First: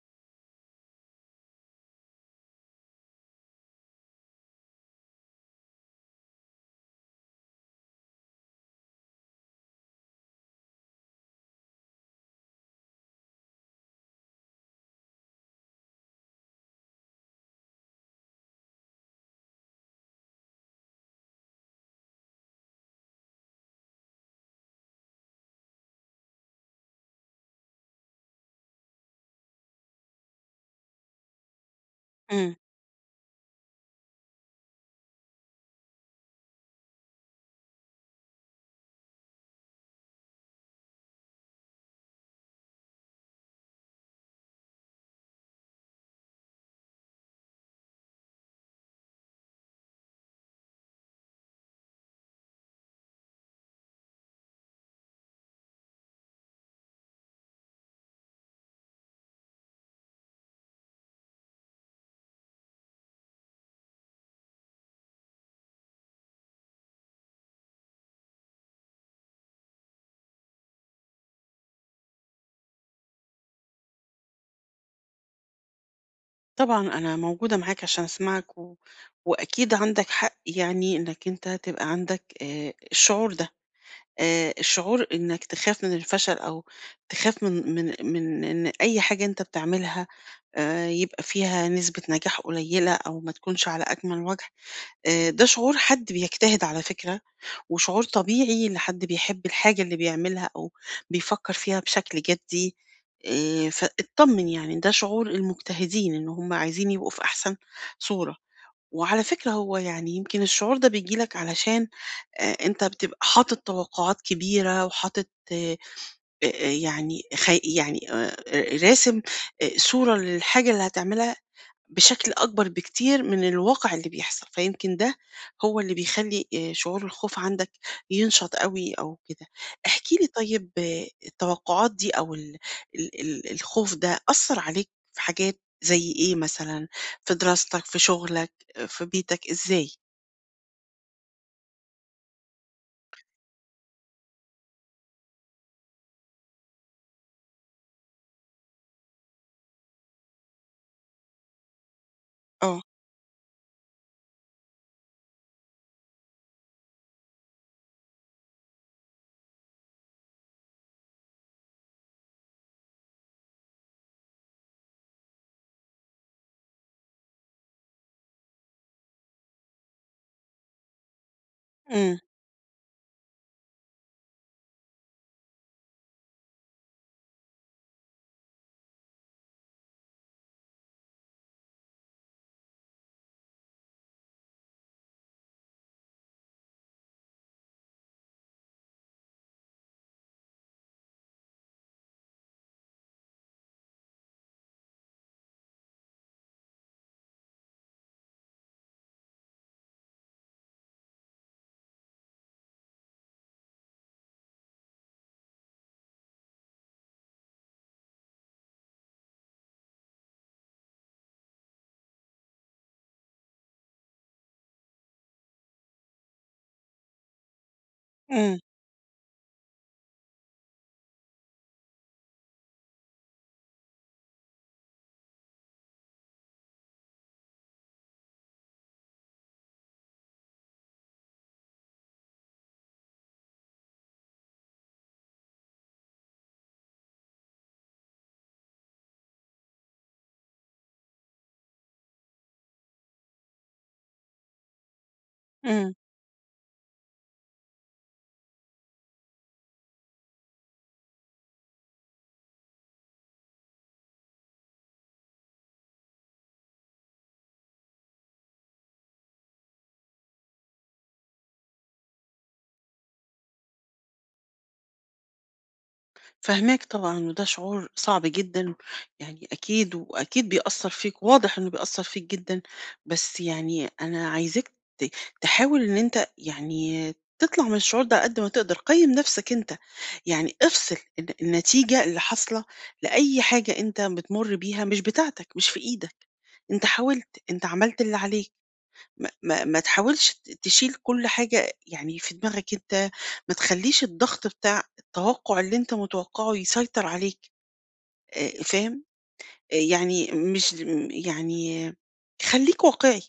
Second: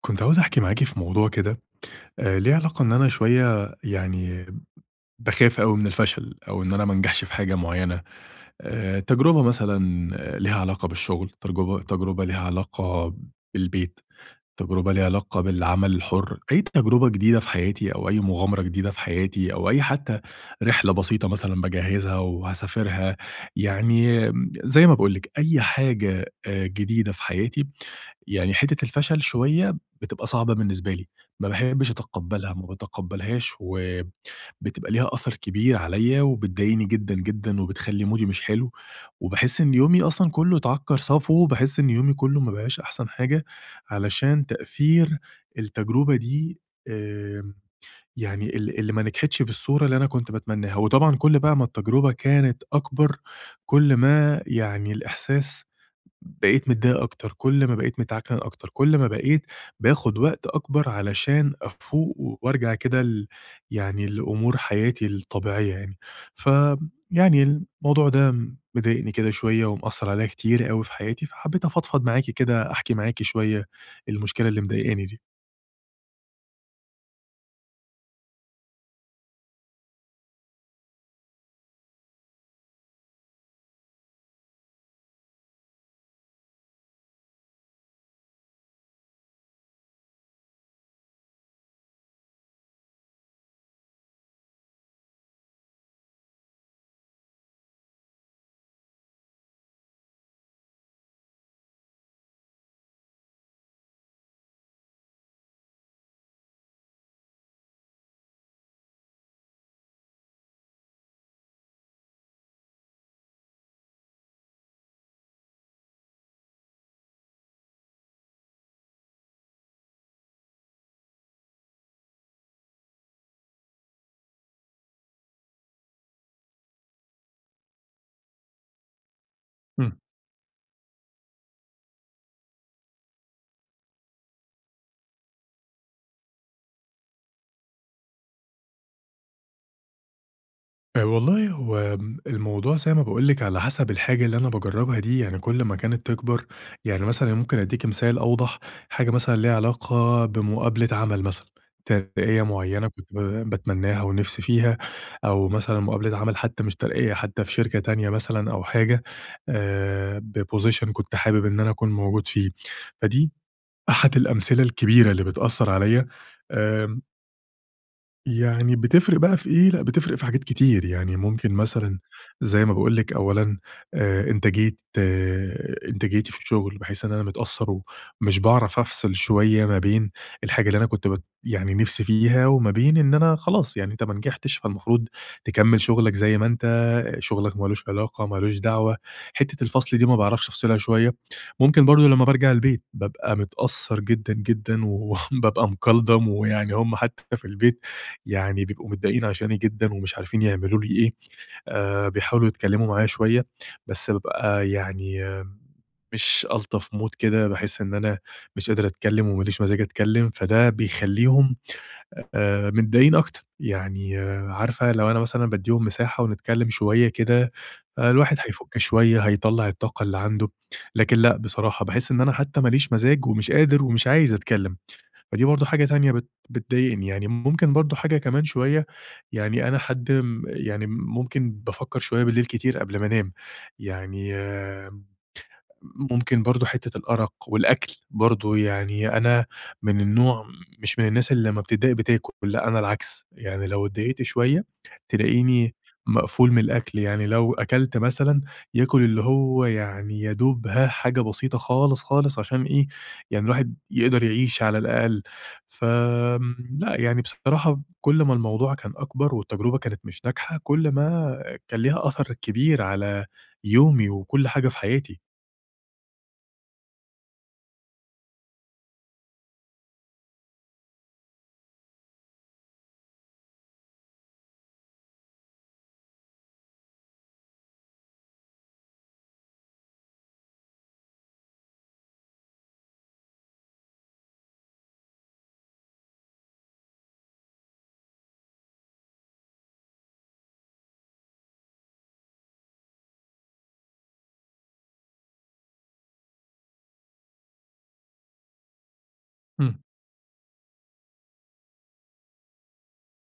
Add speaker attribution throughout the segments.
Speaker 1: كنت عاوز أحكي معاكِ في موضوع كده، ليه علاقة إن أنا شوية يعني باخاف أوي من الفشل، أو إن أنا ما أنجحش في حاجة معيّنة، تجربة مثلًا ليها علاقة بالشغل، تجربة ليها علاقة بالبيت. تجربة ليها علاقة بالعمل الحُر، أي تجربة جديدة في حياتي أو أي مغامرة جديدة في حياتي أو أي حتى رحلة بسيطة مثلًا باجهّزها وهاسافرها، يعني زي ما باقول لِك أي حاجة جديدة في حياتي، يعني حتّة الفشل شوية بتبقى صعبة بالنسبة لي، ما باحبّش أتقبّلها،
Speaker 2: إمم،
Speaker 1: ما باتقبّلهاش وبتبقى ليها أثر كبير عليّا وبتضايقني جدًا، جدًا وبتخلّي مودي مش حلو وباحس إن يومي أصلًا كُلّه اتعكّر صفو، باحس إن يومي كُلّه ما بقاش أحسن حاجة علشان تأثير التجربة دي آمم، يعني اللي ما نجحتش بالصورة اللي أنا كنت باتمناها، وطبعًا كل بقى ما التجربة كانت أكبر، كل ما يعني الإحساس بقيت متضايق أكتر، كل ما بقيت متعكنن أكتر، كل ما بقيت باخد وقت أكبر علشان أفوق وأرجع كده يعني لأمور حياتي الطبيعية يعني. ف يعني الموضوع ده مضايقني كده شوية ومأثّر عليّا كتير أوي في حياتي، فحبيت أفضفض معاكِ كده، أحكي معاكِ شوية المشكلة اللي مضايقاني دي.
Speaker 2: طبعًا أنا موجودة معاك عشان أسمعك و وأكيد عندك حق، يعني إنك أنت تبقى عندك الشعور ده. الشعور إنك تخاف من الفشل، أو تخاف من إن أي حاجة أنت بتعملها يبقى فيها نسبة نجاح قليلة أو ما تكونش على أكمل وجه. ده شعور حد بيجتهد على فكرة، وشعور طبيعي لحد بيحب الحاجة اللي بيعملها أو بيفكّر فيها بشكل جدّي. فاتطمّن، يعني ده شعور المجتهدين إن هم عايزين يبقوا في أحسن صورة. وعلى فكرة، هو يعني يمكن الشعور ده بييجي لك علشان أنت بتبقى حاطط توقعات كبيرة، وحاطط آآ يعني يعني راسم صورة للحاجة اللي هتعملها بشكل أكبر بكتير من الواقع اللي بيحصل، فيمكن ده هو اللي بيخلّي شعور الخوف عندك ينشط أوي أو كده. احكِ لي طيب، آه، التوقعات دي أو ال ال ال الخوف ده أثّر عليك في حاجات زي إيه مثلًا؟ في دراستك، في شغلك، آه، في بيتك، إزاي؟
Speaker 1: والله هو الموضوع زي ما باقول لِك على حسب الحاجة اللي أنا باجرّبها دي، يعني كل ما كانت تكبر، يعني مثلًا ممكن أدّيكِ مثال أوضح، حاجة مثلًا ليها علاقة بمقابلة عمل مثلًا، ترقية
Speaker 2: آه.
Speaker 1: معيّنة كنت باتمناها ونِفْسي فيها، أو مثلًا مقابلة عمل حتى مش ترقية، حتى في شركة تانية مثلًا أو حاجة بposition كنت حابب إن أنا أكون موجود فيه، فدي أحد الأمثلة الكبيرة اللي بتأثّر عليَّ آمم يعني بتفرق بقى في إيه، لأ بتفرق في حاجات كتير، يعني ممكن مثلًا
Speaker 2: إمم.
Speaker 1: زي ما باقول لِك أولًا إنتاجية إنتاجيتي في الشغل، بحيث إن أنا متأثّر ومش باعرف أفصل شوية ما بين الحاجة اللي أنا كنت يعني نِفْسي فيها وما بين إن أنا خلاص يعني أنت ما نجحتش فالمفروض تكمّل شغلك زي ما أنت، شغلك ما لوش علاقة، ما لوش دعوة، حتّة الفصل دي ما باعرفش أفصلها شوية. ممكن برضه لمّا بارجع البيت بابقى متأثّر جدًا، جدًا وبابقى مكلضم ويعني هم حتّى في البيت يعني بيبقوا متضايقين عشاني جدًا ومش عارفين يعملوا لي إيه، بيحاولوا يتكلموا معايا شوية، بس بابقى يعني مش ألطف mood كده، باحس إن أنا مش قادر أتكلم وما ليش مزاج أتكلم، فده بيخلّيهم متضايقين أكتر، يعني عارفة لو أنا مثلًا بادّيهم مساحة ونتكلم شوية كده، الواحد
Speaker 2: إمم.
Speaker 1: هيفُك شوية، هيطلّع الطاقة اللي عنده، لكن لأ، بصراحة باحس إن أنا حتى ما ليش مزاج ومش قادر ومش عايز أتكلم. فدي برضه حاجة تانية بتضايقني، يعني ممكن برضه حاجة كمان شوية، يعني أنا حد م يعني ممكن بافكّر شوية بالليل كتير قبل ما أنام، يعني ممكن برضه حتّة الأرق والأكل برضه، يعني أنا من النوع مش من الناس اللي لمّا بتتضايق بتاكل، لأ أنا العكس، يعني لو اتضايقت شوية تلاقيني
Speaker 2: إمم.
Speaker 1: مقفول من الأكل، يعني لو أكلت مثلًا ياكل اللي هو يعني يا دوب ها حاجة بسيطة خالص، خالص عشان إيه، يعني الواحد يقدر يعيش على الأقل. لأ يعني بصراحة كل ما الموضوع كان أكبر والتجربة كانت مش ناجحة، كل ما كان ليها أثر كبير على يومي وكل حاجة في حياتي.
Speaker 2: فاهماك طبعًا، وده شعور صعب جدًا، يعني أكيد وأكيد بيأثّر فيك، واضح إنه بيأثّر فيك جدًا. بس يعني أنا عايزاك ت تحاول إن أنت يعني تطلع من الشعور ده على قد ما تقدر. قيّم نفسك أنت، يعني افصل النتيجة اللي حاصلة لأي حاجة أنت بتمُر بيها، مش بتاعتك، مش في إيدك، أنت حاولت، أنت عملت اللي عليك. ما تحاولش تشيل كل حاجة يعني في دماغك أنت، ما تخلّيش الضغط بتاع التوقُّع اللي أنت متوقّعه يسيطر عليك. فاهم؟
Speaker 1: إمم.
Speaker 2: يعني مش يعني آه، خلّيك واقعي.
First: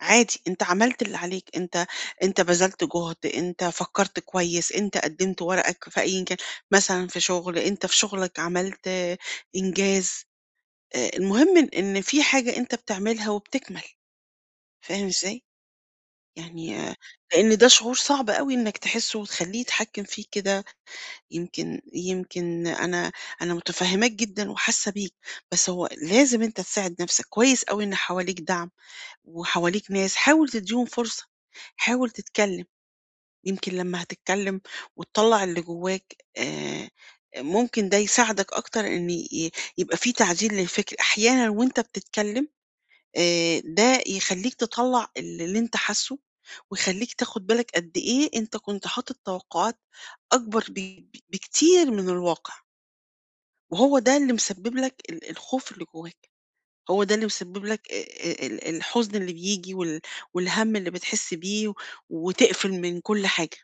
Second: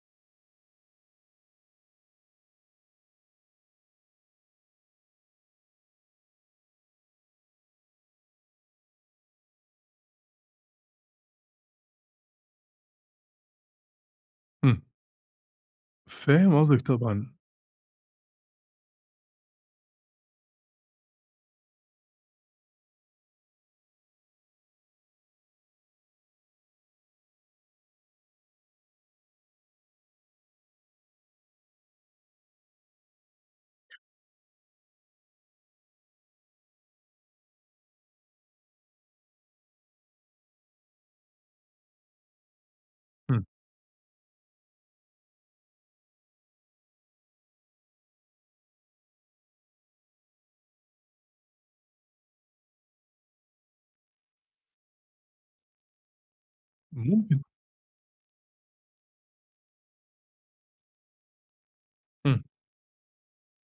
Speaker 2: عادي، أنت عملت اللي عليك، أنت بذلت جهد، أنت فكّرت كويس، أنت قدّمت ورقك في أيًا كان، مثلًا في شغل، أنت في شغلك عملت، آه، إنجاز. المهم إن في حاجة أنت بتعملها وبتكمل،
Speaker 1: إمم،
Speaker 2: فاهم إزاي؟
Speaker 1: فاهم
Speaker 2: يعني
Speaker 1: قصدِك طبعًا،
Speaker 2: لإن ده شعور صعب أوي إنك تحسه وتخلّيه يتحكّم فيك كده. يمكن أنا متفهّماك جدًا وحاسة بيك. بس هو لازم أنت تساعد نَفْسك، كويس أوي إن حواليك دعم وحواليك ناس، حاول تدّيهم فرصة، حاول تتكلّم. يمكن لمّا هتتكلّم وتطلّع اللي جواك ممكن ده يساعدك أكتر إن يبقى في تعديل للفكر. أحيانًا وأنت بتتكلّم
Speaker 1: إمم،
Speaker 2: ده يخلّيك تطلّع اللي أنت حاسّه، ويخلّيك تاخُد بالك قد إيه أنت كنت حاطط توقعات أكبر ب ب بكتير من الواقع، وهو ده اللي مسبّب لك الخوف اللي جواك، هو ده اللي
Speaker 1: ممكن
Speaker 2: مسبّب لك ال الحزن اللي بييجي والهَم اللي بتحس بيه
Speaker 1: إمم،
Speaker 2: وتقفل من كل حاجة،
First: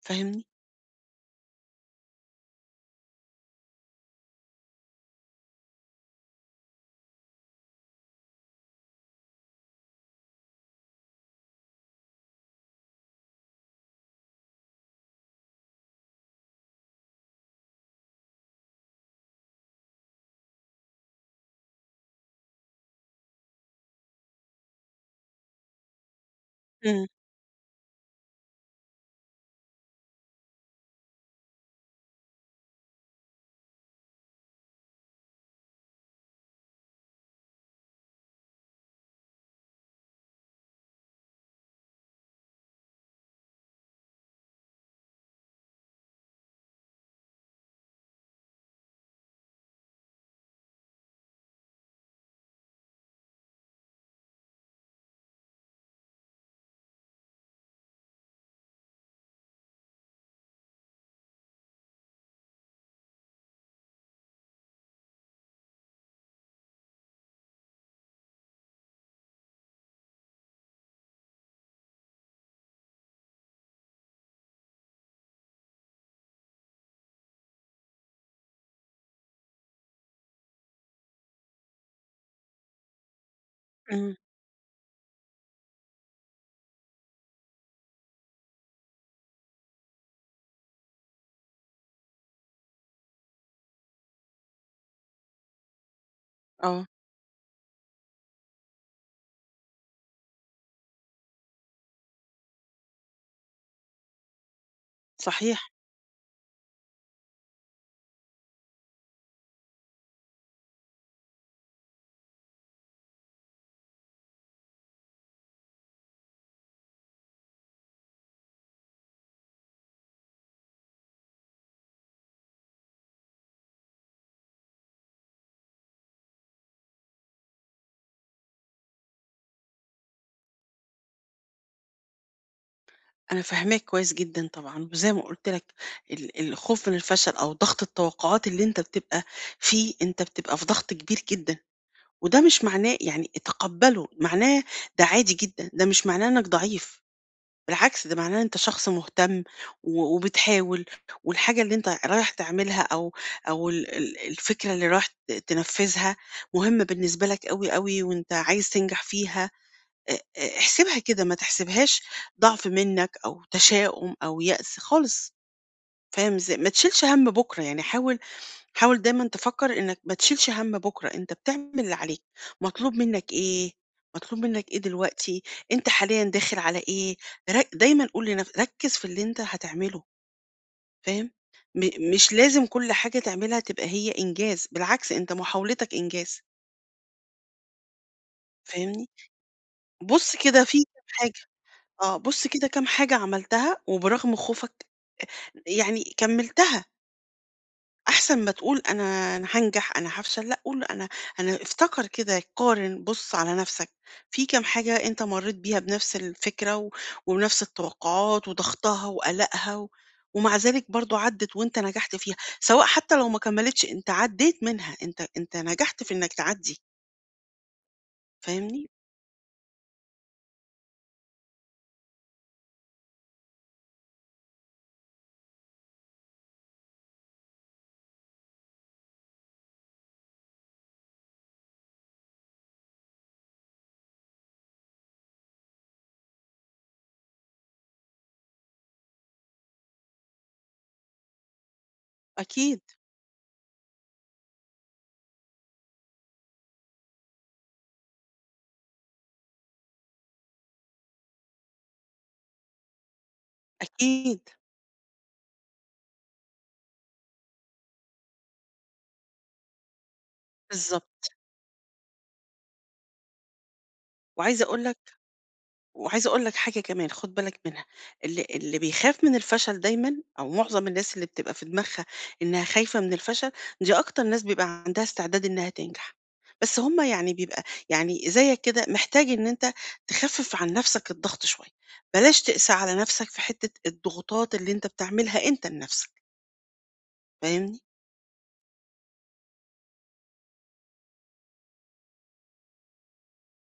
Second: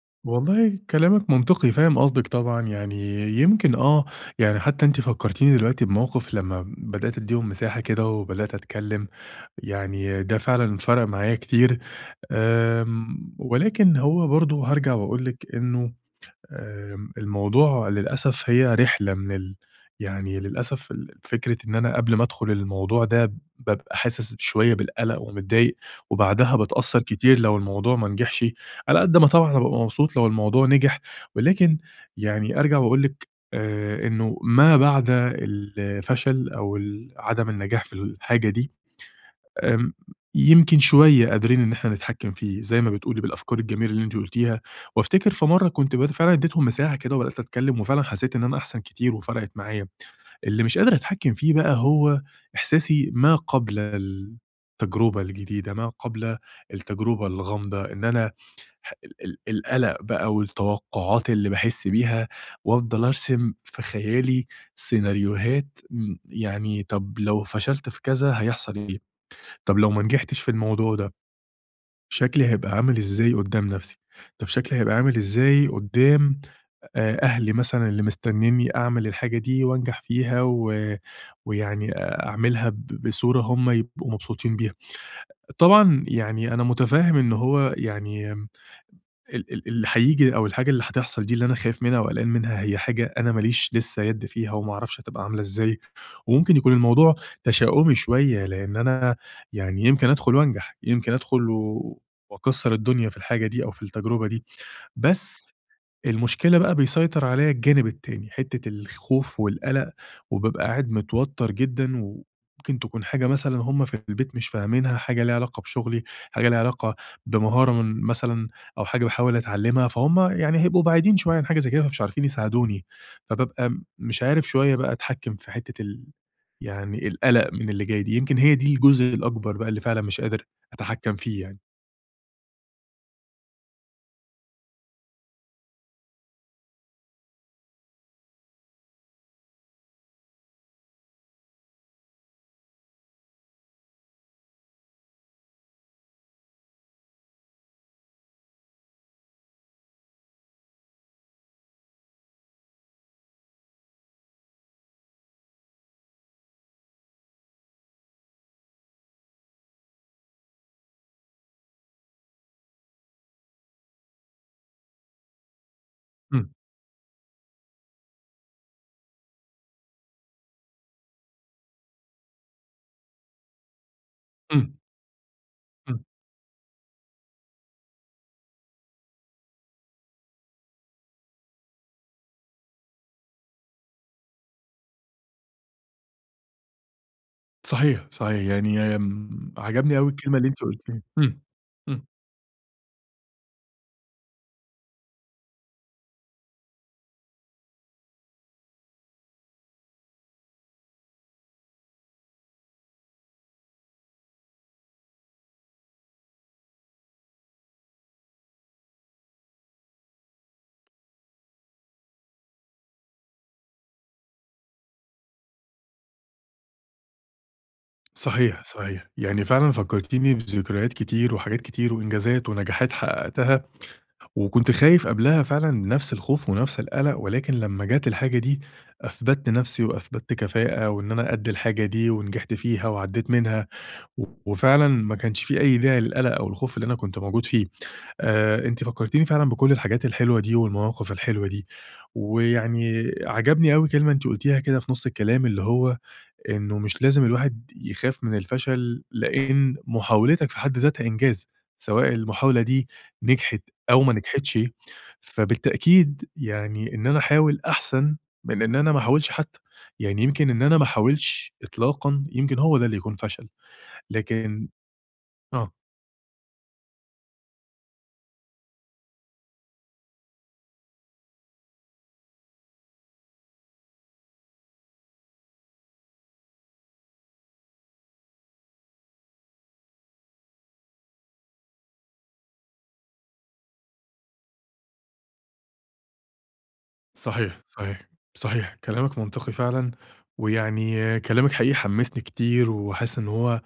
Speaker 2: فاهمني؟
Speaker 1: والله كلامِك منطقي، فاهم قصدِك طبعًا، يعني يمكن آه، يعني حتى أنتِ فكّرتيني دلوقتي بموقف لمّا بدأت أدّيهم مساحة كده وبدأت أتكلّم، يعني ده فعلًا فرَق معايا كتير، ولكن هو برضه هارجع وأقول لِك إنه الموضوع للأسف هي رحلة من يعني للأسف فكرة إن أنا قبل ما أدخل الموضوع ده بابقى حاسس شوية بالقلق ومتضايق، وبعدها باتأثّر
Speaker 2: إمم.
Speaker 1: كتير لو الموضوع ما نجحش، على قد ما طبعًا بابقى مبسوط لو الموضوع نجح، ولكن يعني أرجع وأقول لِك إنه ما بعد الفشل أو عدم النجاح في الحاجة دي آمم، يمكن شوية قادرين إن إحنا نتحكّم فيه، زي ما بتقولي بالأفكار الجميلة اللي أنتِ قُلتيها، وأفتكر في مرّة كنت فعلًا ادّيتهم مساحة كده وبدأت أتكلّم وفعلًا حسّيت إن أنا أحسن كتير وفرقِت معايا، اللي مش قادر أتحكّم فيه بقى هو إحساسي ما قبل التجربة الجديدة، ما قبل التجربة الغامضة، إن أنا ح ال ال القلق بقى والتوقُّعات اللي باحس بيها وأفضل أرسم في خيالي سيناريوهات يعني طَب لو فشلت في كذا هيحصل إيه؟ طب لو ما نجحتش في الموضوع ده، شكلي هيبقى عامل إزاي قدّام نفسي؟ طب شكلي هيبقى عامل إزاي قدّام أهلي مثلًا اللي مستنينّي أعمل الحاجة دي وأنجح فيها ويعني أعملها بصورة هم يبقوا
Speaker 2: إمم.
Speaker 1: مبسوطين بيها. طبعًا يعني أنا مُتفهِّم إن هو يعني ال ال اللي هييجي أو الحاجة اللي هتحصل دي اللي أنا خايف منها وقلقان منها هي حاجة أنا ما ليش لسه يد فيها وما أعرفش هتبقى عاملة إزاي، وممكن يكون
Speaker 2: آه.
Speaker 1: الموضوع تشاؤمي شوية لإن أنا يعني يمكن أدخل وأنجح، يمكن أدخل وأكسّر الدنيا في الحاجة دي أو في التجربة دي، بس
Speaker 2: صحيح.
Speaker 1: المشكلة بقى بيسيطر عليّا الجانب التاني، حتّة الخوف والقلق، وبابقى قاعد متوتر جدًا، وممكن تكون حاجة مثلًا هُم في البيت مش فاهمينها، حاجة ليها علاقة بشغلي، حاجة ليها علاقة بمهارة من مثلًا أو حاجة باحاول أتعلمها، فهُم يعني هيبقوا بعيدين شوية عن حاجة زي كده، فمش عارفين يساعدوني، فبابقى مش عارف شوية بقى أتحكم في حتّة يعني القلق من اللي جاي دي، يمكن هي دي الجزء الأكبر بقى اللي فعلًا مش قادر أتحكم فيه يعني.
Speaker 2: أنا فاهماك كويس جدًا طبعًا. وزي ما قُلت لك، الخوف من الفشل أو ضغط التوقعات اللي أنت بتبقى فيه، أنت بتبقى في ضغط كبير جدًا. وده مش معناه يعني تقبّله، معناه ده عادي جدًا، ده مش معناه إنك ضعيف، بالعكس ده معناه أنت شخص مهتم وبتحاول، والحاجة اللي أنت رايح تعملها، أو ال ال الفكرة اللي رايح تنفّذها مهمة بالنسبة لك أوي، أوي، وأنت عايز تنجح فيها. احسبها كده، ما تحسبهاش ضعف منّك أو تشاؤم أو يأس خالص، فاهم
Speaker 1: إمم،
Speaker 2: إزاي؟ ما تشيلش هَم بُكرة، يعني حاول حاول دايمًا تفكّر إنّك ما تشيلش هَم بُكرة، أنت بتعمل اللي عليك. مطلوب منّك إيه، مطلوب منّك
Speaker 1: إمم،
Speaker 2: إيه دلوقتي، أنت
Speaker 1: إمم.
Speaker 2: حاليًا داخل على إيه، رك دايمًا قُل لنف ركّز في اللي أنت هتعمله، فاهم؟ مش لازم كل حاجة تعملها تبقى هي إنجاز، بالعكس أنت محاولتك إنجاز،
Speaker 1: صحيح، صحيح. يعني
Speaker 2: فاهمني؟
Speaker 1: عجبني أوي
Speaker 2: بُص
Speaker 1: الكلمة اللي أنتِ
Speaker 2: كده في
Speaker 1: قُلتيها.
Speaker 2: كام حاجة،
Speaker 1: إمم، إمم.
Speaker 2: آه، بُص كده كام حاجة عملتها وبرغم خوفك يعني كمّلتها. أحسن ما تقول أنا هانجح، أنا هافشل، لأ قُل أنا افتكر كده، قارن، بُص على نَفْسك، في كام حاجة أنت مرّيت بيها بنَفْس الفكرة ونَفْس التوقعات وضغطها وقلقها ومع ذلك برضه عدِّت وأنت نجحت فيها، سواء حتى لو ما كمّلتش أنت عدّيت منها، أنت نجحت في إنّك تعدّي،
Speaker 1: صحيح،
Speaker 2: فاهمني؟
Speaker 1: صحيح. يعني فعلًا فكّرتيني بذكريات كتير وحاجات كتير وإنجازات ونجاحات حقّقتها، وكنت خايف قبلها فعلًا نفس الخوف ونفس القَلَق، ولكن لمّا جات الحاجة دي أثبتت نفسي وأثبتت كفاءة وإن أنا قد الحاجة دي ونجحت فيها وعدّيت منها، وفعلًا ما كانش في أي داعي للقَلَق أو الخوف اللي أنا كنت موجود فيه. أنتِ فكّرتيني فعلًا بكل الحاجات الحلوة دي والمواقف الحلوة دي،
Speaker 2: أكيد،
Speaker 1: ويعني عجبني أوي كلمة أنتِ قُلتيها كده في نُص الكلام، اللي هو إنه مش لازم الواحد يخاف من الفشل، لإن محاولتك في حد ذاتها إنجاز، سواء المحاولة دي نجحت أو ما
Speaker 2: أكيد،
Speaker 1: نجحتش، فبالتأكيد يعني إن أنا أحاول أحسن من إن أنا ما أحاولش حتى، يعني يمكن إن أنا ما
Speaker 2: بالضبط.
Speaker 1: أحاولش إطلاقًا، يمكن هو ده اللي يكون فشل،
Speaker 2: وعايزة
Speaker 1: لكن
Speaker 2: أقول لك
Speaker 1: آه.
Speaker 2: وعايزة أقول لك حاجة كمان خُد بالك منها. اللي بيخاف من الفشل دايمًا، أو معظم الناس اللي بتبقى في دماغها إنها خايفة من الفشل، دي أكتر ناس بيبقى عندها استعداد إنها تنجح، بس هم يعني بيبقى، يعني زيك كده محتاج إن أنت تخفِّف عن نَفْسك الضغط شوية، بلاش تقسى على نَفْسك في حتّة الضغوطات اللي أنت بتعملها أنت لنَفْسك،
Speaker 1: صحيح،
Speaker 2: فاهمني؟
Speaker 1: صحيح، صحيح، كلامك منطقي فعلًا، ويعني كلامك حقيقي حمّسني كتير، وحاسس إن هو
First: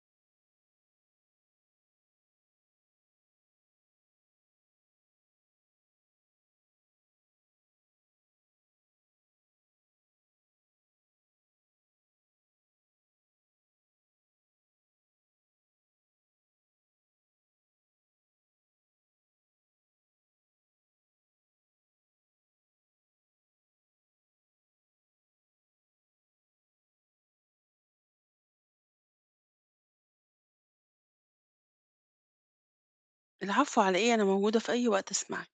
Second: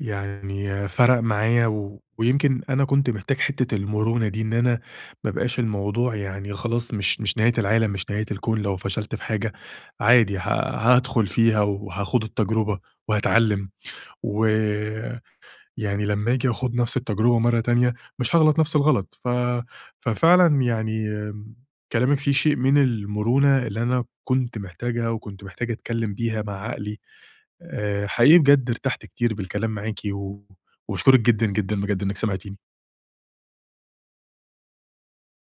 Speaker 1: يعني فرق معايا، ويمكن أنا كنت محتاج حتّة المرونة دي، إن أنا ما يبقاش الموضوع يعني خلاص مش نهاية العالم، مش نهاية الكون لو فشلت في حاجة، عادي هادخل فيها وهاخوض التجربة وهاتعلم و يعني لمّا آجي آخُد نفس التجربة مرّة تانية، مش هاغلط نفس الغلط، ف ففعلًا يعني كلامِك فيه شيء من المرونة اللي أنا كنت محتاجها وكنت محتاج أتكلّم بيها مع عقلي، حقيقي بجد ارتحت كتير بالكلام معاكِ وباشكرِك جدًا، جدًا بجد إنِّك سمعتيني.
Speaker 2: العفو على إيه، أنا موجودة في أي وقت أسمعك.